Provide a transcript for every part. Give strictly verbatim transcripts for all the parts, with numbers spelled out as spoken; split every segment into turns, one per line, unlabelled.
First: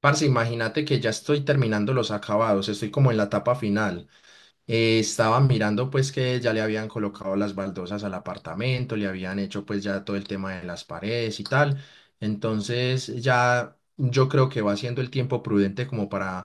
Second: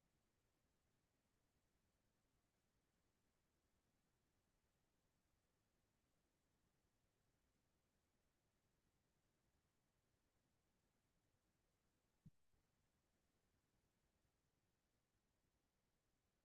Parce, imagínate que ya estoy terminando los acabados, estoy como en la etapa final. Eh, estaba mirando pues que ya le habían colocado las baldosas al apartamento, le habían hecho pues ya todo el tema de las paredes y tal. Entonces ya yo creo que va siendo el tiempo prudente como para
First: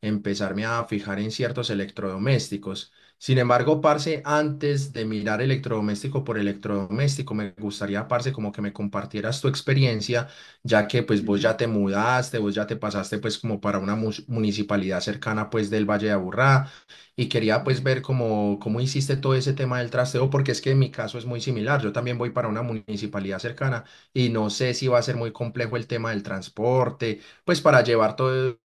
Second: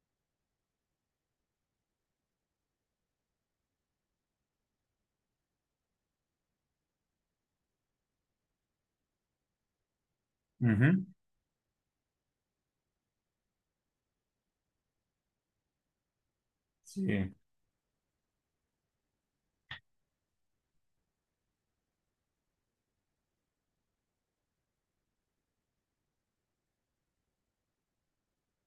empezarme a fijar en ciertos electrodomésticos. Sin embargo, parce, antes de mirar electrodoméstico por electrodoméstico, me gustaría, parce, como que me compartieras tu experiencia, ya
Ujú.
que pues vos ya te mudaste, vos ya te pasaste pues como para una mus- municipalidad cercana pues del Valle de Aburrá y
Sí.
quería pues ver cómo, cómo hiciste todo ese tema del trasteo, porque es que en mi caso es muy similar. Yo también voy para una municipalidad cercana y no sé si va a ser muy complejo el tema del transporte, pues para llevar todos,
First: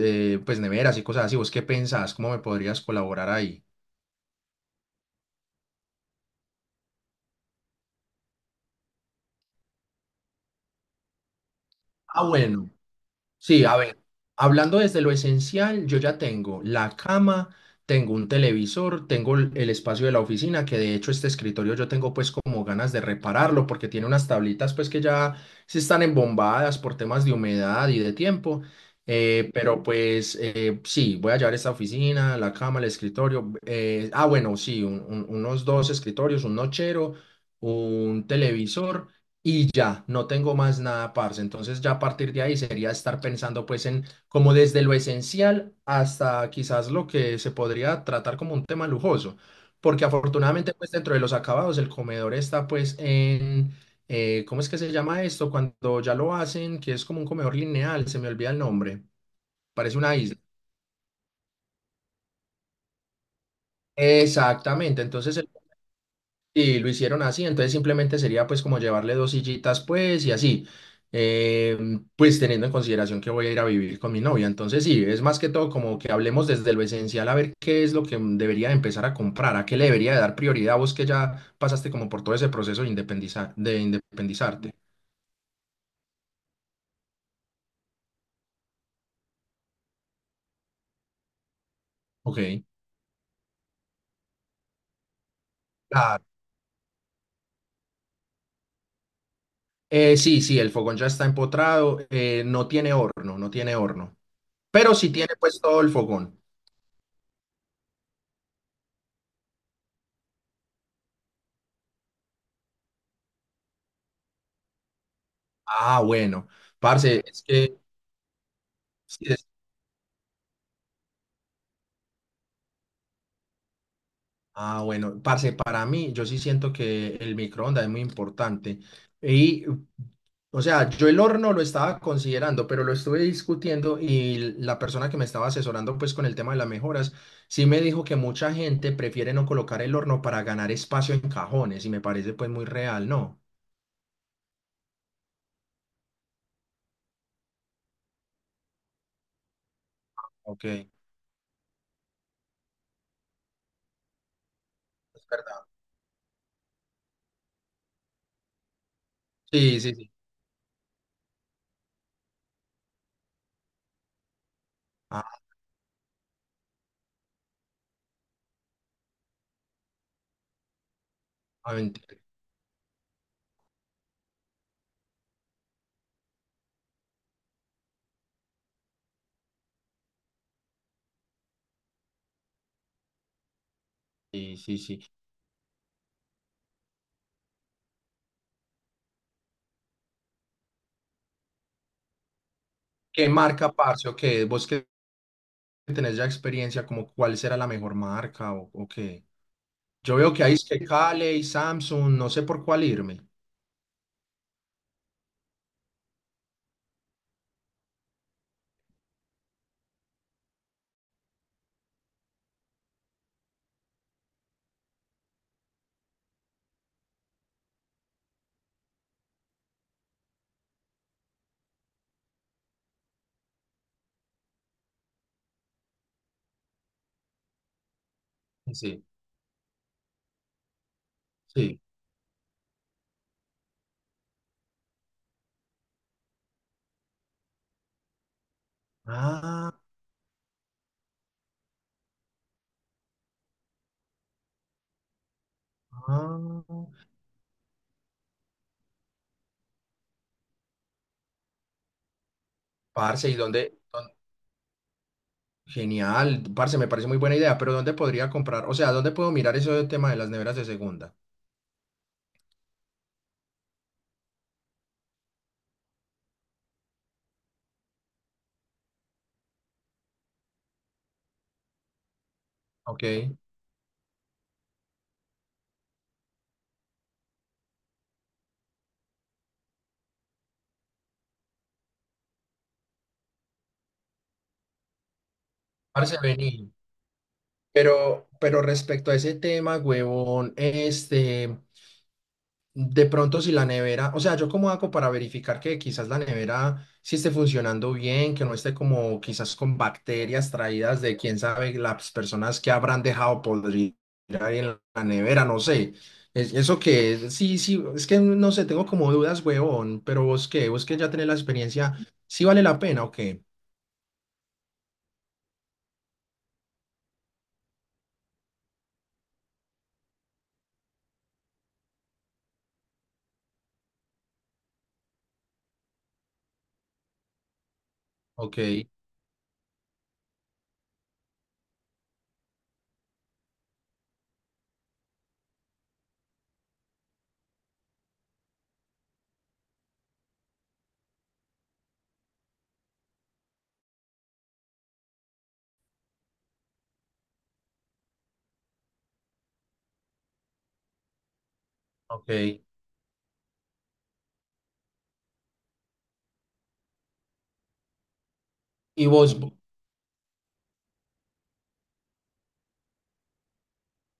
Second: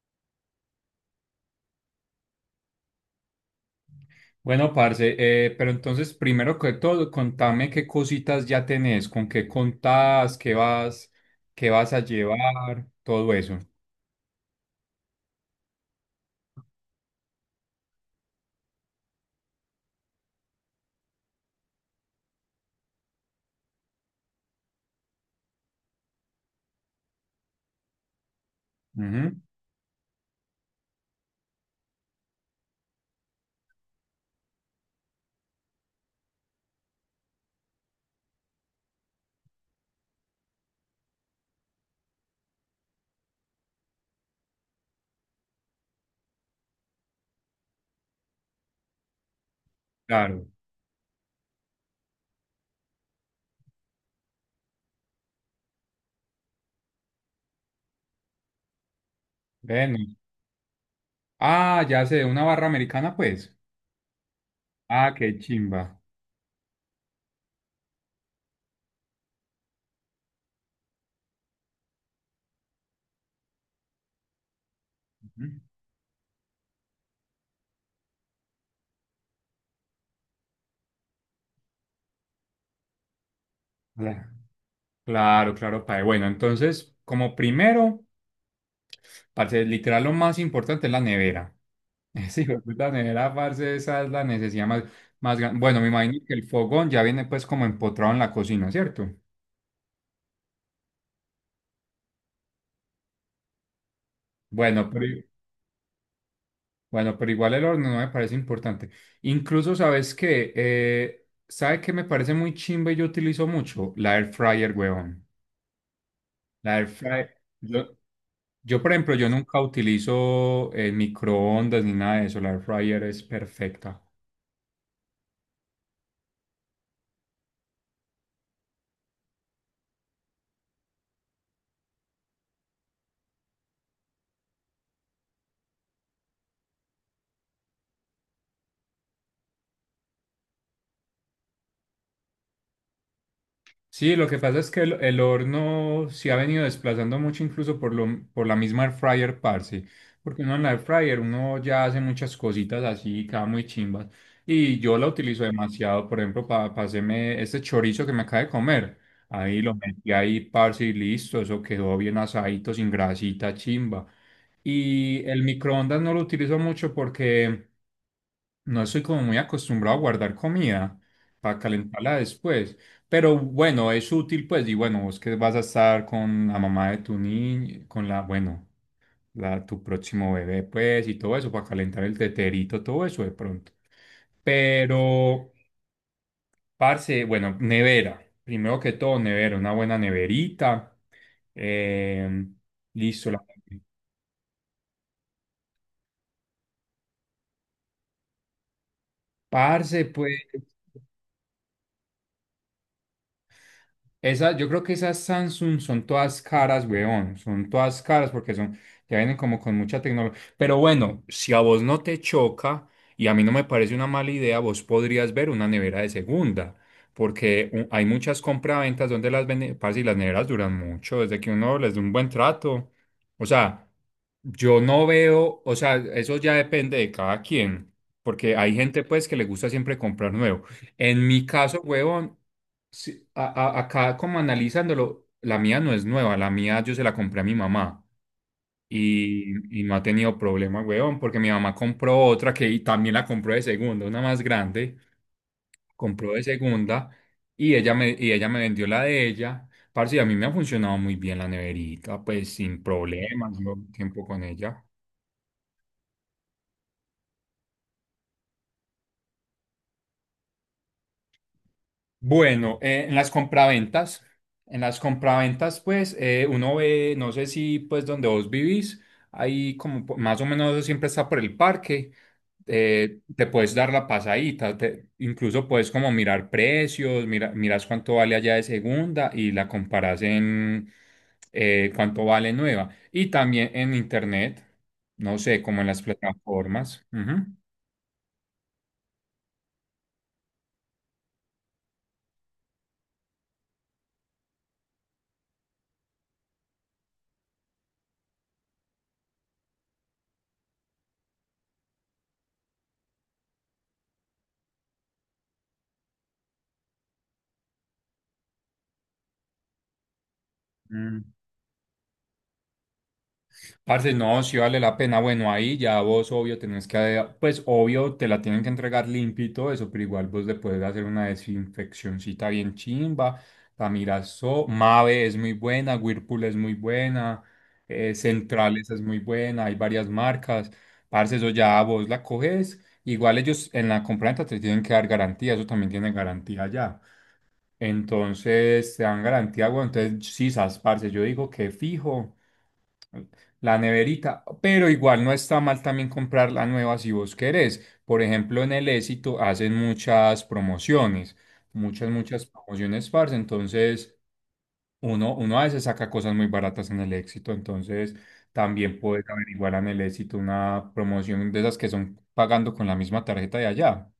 eh, pues neveras y cosas así. ¿Vos qué pensás? ¿Cómo me podrías colaborar ahí?
Bueno, parce, eh, pero entonces, primero que todo, contame qué cositas ya tenés, con qué contás, qué vas, qué vas a
Ah, bueno.
llevar, todo eso.
Sí, a ver, hablando desde lo esencial, yo ya tengo la cama, tengo un televisor, tengo el el espacio de la oficina, que de hecho este escritorio yo tengo pues como ganas de repararlo porque tiene unas tablitas pues que ya se están embombadas por temas de humedad y de tiempo,
Ujú.
eh, pero pues eh, sí, voy a llevar esta oficina, la cama, el escritorio, eh, ah bueno, sí, un- un- unos dos escritorios, un nochero, un televisor y ya, no tengo más nada, parce. Entonces ya a partir de ahí sería estar pensando pues en como desde lo esencial hasta quizás lo que se podría tratar como un tema lujoso, porque
Claro.
afortunadamente pues dentro de los acabados el comedor está pues en, eh, ¿cómo es que se llama esto? Cuando ya lo hacen, que es como un comedor lineal, se me olvida el nombre, parece
Bueno.
una isla.
Ah, ya sé, una barra americana, pues.
Exactamente,
Ah, qué
entonces el
chimba.
Y lo hicieron así, entonces simplemente sería pues como llevarle dos sillitas pues y así, Em, pues teniendo en consideración que voy a ir a vivir con mi novia, entonces sí, es más que
Ujú.
todo como que hablemos desde lo esencial a ver qué es lo que debería empezar a comprar, a qué le debería dar prioridad vos que ya pasaste como por todo ese proceso de independizar, de
Cla-
independizarte.
Claro, claro, padre. Bueno, entonces, como primero, parce, literal lo más importante es la nevera.
Ok.
Sí, puta nevera, parce, esa es la necesidad más, más grande. Bueno, me imagino
Claro.
que el fogón ya viene pues como empotrado en la cocina, ¿cierto?
Eh, sí, sí, el fogón ya está empotrado, eh, no tiene horno, no tiene horno,
Bueno,
pero
pero,
sí
i-
tiene pues todo el fogón.
bueno, pero igual el horno no me parece importante. Incluso, ¿sabes qué? Eh, ¿sabe qué me parece muy chimba y yo utilizo mucho? La air fryer, huevón.
Ah, bueno,
La air
parce,
fryer.
es que...
Yo, yo, por ejemplo,
sí,
yo nunca utilizo eh, microondas ni nada de eso. La air fryer es perfecta.
Ah, bueno, parce, para mí, yo sí siento que el microondas es muy importante. Y, o sea, yo el horno lo estaba considerando, pero lo estuve discutiendo y la persona que me estaba asesorando, pues, con el tema de las mejoras, sí me dijo que mucha gente prefiere no colocar el horno para ganar espacio en cajones y me parece, pues, muy real, ¿no?
Sí, lo que pasa es que el, el horno se ha venido desplazando mucho incluso por, lo, por la misma air fryer, parce. Porque uno en
Ok,
la air
es
fryer uno ya hace muchas cositas así, cada muy chimbas. Y yo la utilizo
verdad.
demasiado, por ejemplo, para hacerme este chorizo que me acaba de comer. Ahí lo
Sí, sí, sí.
metí ahí, parce, y listo. Eso quedó bien asadito, sin grasita, chimba. Y
Ah,
el microondas no lo utilizo mucho porque no soy como muy acostumbrado a guardar comida para
ah,
calentarla
mentira.
después, pero bueno, es útil pues. Y bueno, vos que vas a estar con la mamá de tu niño, con la, bueno, la, tu próximo bebé pues y todo eso, para calentar el teterito, todo eso de pronto.
Sí, sí, sí.
Pero, parce, bueno, nevera, primero que todo nevera, una buena neverita, eh,
¿Qué
listo, la,
marca, parce, o qué? ¿Vos que tenés ya experiencia, como cuál será la mejor marca o, o qué?
parce
Yo veo
pues.
que hay es que Cale, Samsung, no sé por cuál irme.
Esa, yo creo que esas Samsung son todas caras, weón. Son todas caras porque son, ya vienen como con mucha tecnología. Pero bueno, si a vos no te choca y a mí no me parece una mala idea, vos podrías ver una nevera de segunda. Porque u- hay muchas compraventas donde las venden, parce, y las neveras duran mucho, desde que uno les da un buen trato. O sea, yo no veo, o sea, eso ya depende de cada quien. Porque hay gente
Sí,
pues que le gusta siempre comprar nuevo. En mi caso,
sí.
huevón, sí, a- a- acá como analizándolo, la mía no es nueva, la mía yo se la compré a mi mamá
Ah,
y, y no ha tenido problema, huevón, porque mi mamá compró otra que y también la compró de segunda, una más grande, compró de
ah.
segunda y ella me, y ella me vendió la de ella. Parce, y a mí me ha funcionado muy bien la neverita, pues sin
Parce, ¿y
problemas, yo
dónde? dónde-
tiempo con ella.
Genial, parce, me parece muy buena idea, pero ¿dónde podría comprar? O sea, ¿dónde puedo mirar eso del tema de las neveras de segunda?
Bueno, eh, en las compraventas, en las compraventas, pues eh, uno ve, no sé si pues donde vos vivís, ahí como po- más o menos eso siempre está por el parque, eh,
Ok.
te puedes dar la pasadita, te- incluso puedes como mirar precios, mira, miras cuánto vale allá de segunda y la comparas en eh, cuánto vale nueva. Y también en internet, no sé, como en las
Parce, vení.
plataformas. Ujú.
Pero, pero respecto a ese tema, huevón, este. De pronto si la nevera, o sea, yo cómo hago para verificar que quizás la nevera sí esté funcionando bien, que no esté como quizás con bacterias traídas de quién sabe las personas que habrán dejado podrir ahí en la nevera, no sé. Es, eso que, es? Sí, sí, es que no sé, tengo como dudas, huevón, pero vos qué, vos que ya tenés la experiencia, ¿sí vale la pena o qué?
Parce, no, si vale la pena. Bueno, ahí ya vos, obvio, tenés que, pues, obvio, te la tienen que entregar limpio y todo eso, pero igual vos le puedes hacer una desinfeccioncita bien chimba. La Mirazo, Mave es muy buena, Whirlpool es muy buena, eh,
Ok,
Centrales es muy buena, hay varias marcas. Parce, eso ya vos la coges. Igual ellos en la compraventa te tienen que dar garantía, eso también tiene garantía ya. Entonces, te dan garantía, bueno, entonces, sí, sas, parce, yo digo que fijo. La neverita, pero igual no está mal también comprar la nueva si vos querés. Por ejemplo, en el Éxito hacen muchas promociones, muchas, muchas
ok.
promociones, parce. Entonces, uno, uno a veces saca cosas muy baratas en el Éxito. Entonces, también
¿Y
puedes
vos?
averiguar en el Éxito una promoción de esas que son pagando con la misma tarjeta de allá.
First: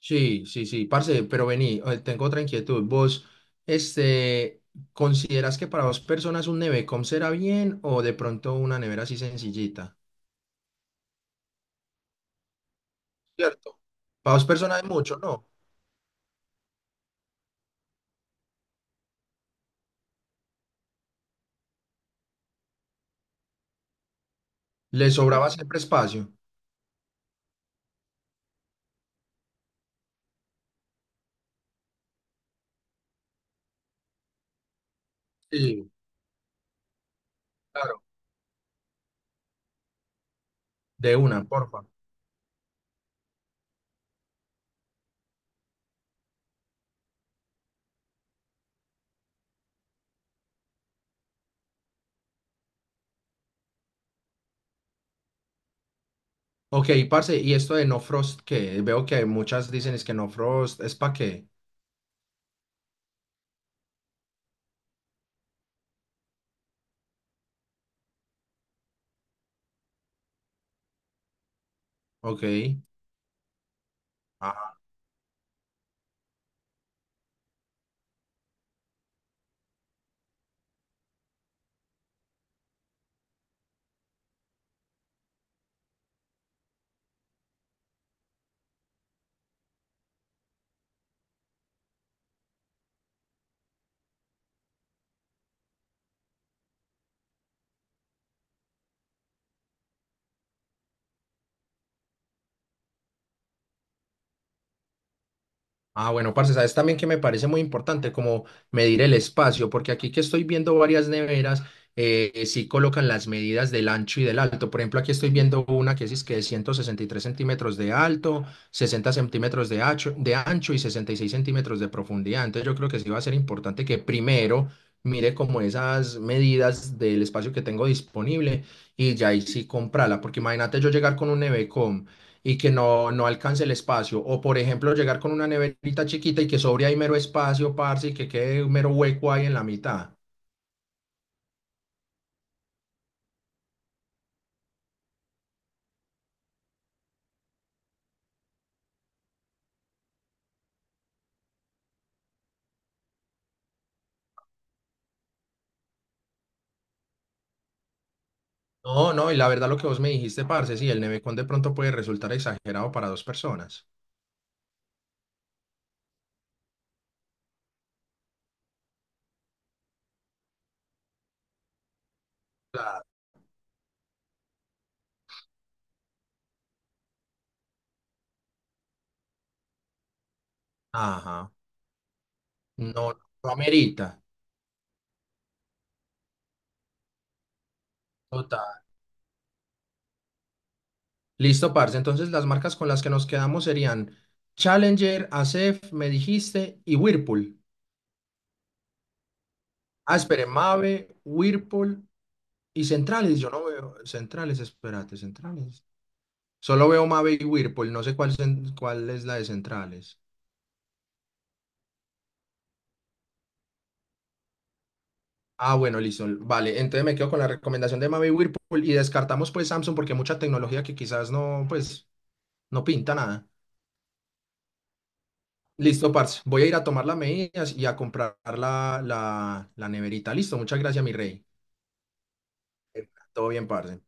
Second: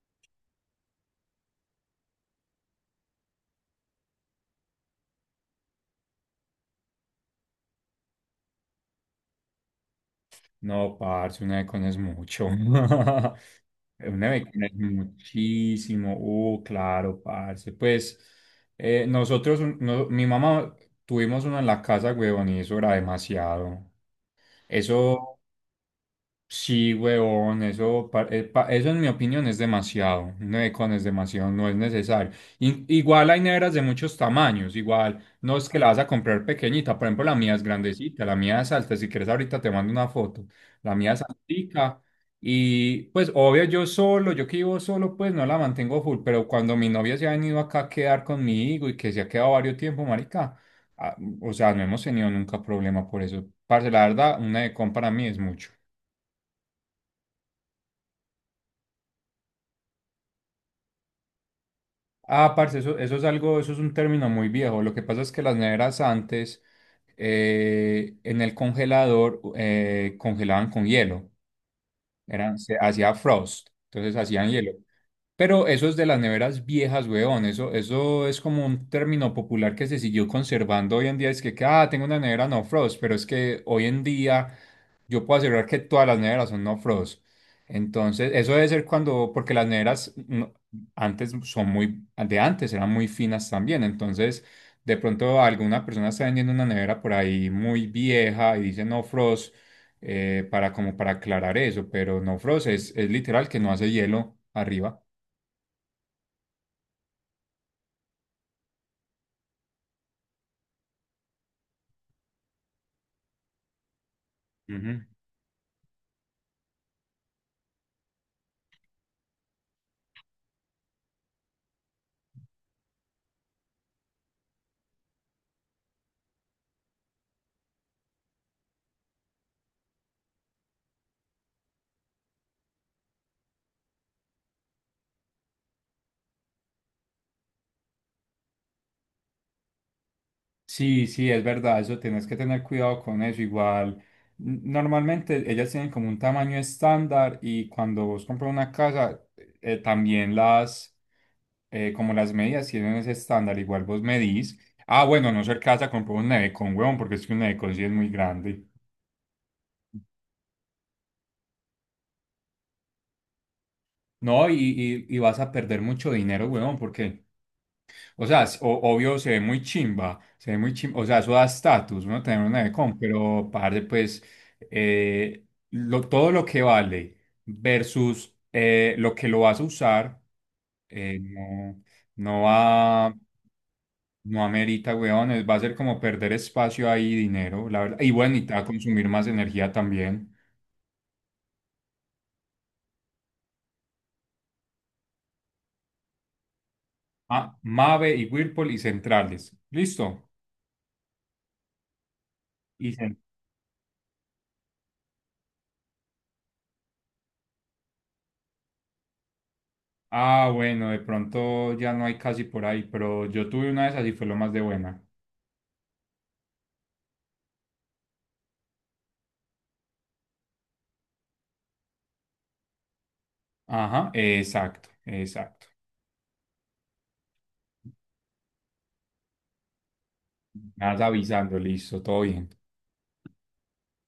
Sí, sí, sí, parce, pero vení, eh, tengo otra inquietud. ¿Vos, este, ¿considerás que para dos personas un nevecom será bien o de pronto una nevera así sencillita?
No, parce, una de con es mucho.
Cierto.
Eh, una
Para dos
vecina es
personas es mucho, ¿no?
muchísimo. Uh, claro, parce. Pues eh, nosotros, un- no- mi mamá, tuvimos una en la casa, huevón, y eso era demasiado. Mm.
Le
Eso,
sobraba siempre espacio.
sí, huevón, eso, pa- eh, pa- eso en mi opinión es demasiado, no es con es demasiado, no es necesario. In- igual hay neveras de muchos tamaños, igual no es que la
Sí,
vas a comprar pequeñita, por ejemplo la mía es
claro.
grandecita, la mía es alta, si quieres ahorita te mando una foto, la mía
De
es
una, porfa.
altica y pues obvio yo solo, yo que vivo solo pues no la mantengo full, pero cuando mi novia se ha venido acá a quedar conmigo y que se ha quedado varios tiempo, marica, ah, o sea, no hemos tenido nunca problema por eso. Parce, la verdad, una de para mí es mucho.
Ok, parce, ¿y esto de no frost qué? Veo que muchas dicen es que no frost, ¿es para qué?
Ah, parce, eso, eso es algo, eso es un término muy viejo. Lo que pasa es que las neveras antes eh, en el congelador eh, congelaban con hielo, eran, se
Ok.
hacía frost, entonces hacían hielo. Pero eso es de las neveras viejas, weón. Eso, eso es como un término popular que se siguió conservando hoy en día. Es que, que, ah, tengo una nevera no frost, pero es que hoy en día yo puedo asegurar que todas las neveras son no frost. Entonces, eso debe ser cuando, porque las neveras no- antes son muy, de antes eran muy finas también. Entonces, de pronto alguna persona está vendiendo una nevera por ahí muy vieja y dice no frost eh, para como para aclarar eso, pero no frost es, es literal que no hace hielo arriba.
Ah, bueno, parce, sabes también que me parece muy importante como medir el espacio, porque aquí que estoy viendo varias neveras, eh, sí colocan las medidas del ancho y del alto. Por
Ujú.
ejemplo, aquí estoy viendo una que es que de ciento sesenta y tres centímetros de alto, sesenta centímetros de ancho, de ancho y sesenta y seis centímetros de profundidad. Entonces yo creo que sí va a ser importante que primero mire como esas medidas del espacio que tengo disponible y ya ahí sí comprarla, porque imagínate yo llegar con un nevecom y que no, no alcance el espacio. O por ejemplo, llegar con una neverita chiquita y que sobre ahí mero espacio, parce, y que quede un mero hueco ahí en la mitad.
Sí, sí, es verdad, eso tenés que tener cuidado con eso. Igual, n- normalmente ellas tienen como un tamaño estándar, y cuando vos compras una casa, eh, también las, eh, como las medidas tienen ese estándar, igual vos medís. Ah, bueno, a no ser casa, compró un nevecón, huevón, porque es que un nevecón sí es muy grande.
No, no, y la verdad lo que vos me dijiste, parce, sí, el nevecón de pronto puede resultar exagerado para dos personas.
No, y, y, y vas a perder mucho dinero, huevón, porque, o sea, s- o- obvio se ve muy chimba, se ve muy chimba, o sea, eso da estatus, uno tener una Becom,
Claro.
pero parce, pues, eh, lo- todo lo que vale versus eh, lo que lo vas a usar, eh,
Ajá.
no, no va,
No, no amerita.
no amerita, weón, es- va a ser como perder espacio ahí, y dinero, la verdad, y bueno, y te va a
Total.
consumir más energía también.
Listo, parce. Entonces las marcas con las que nos quedamos serían Challenger, Acef me dijiste, y
Ah,
Whirlpool.
Mave y Whirlpool y centrales,
Ah,
listo.
espere, Mave, Whirlpool y
Y
Centrales. Yo no veo Centrales, espérate, Centrales. Solo veo Mave y Whirlpool, no sé cuál, cen- cuál es la de centrales.
ah, bueno, de pronto ya no hay casi por ahí, pero yo tuve una de esas y fue lo más de buena.
Ah, bueno, listo. Vale, entonces me quedo con la recomendación de Mave y Whirlpool y descartamos pues Samsung porque hay mucha tecnología que quizás no, pues, no pinta nada.
Ajá, exacto, exacto.
Listo, parce. Voy a ir a tomar las medidas y a comprar la, la, la neverita. Listo, muchas
Me vas
gracias, mi rey.
avisando, listo, todo bien.
Todo bien, parce.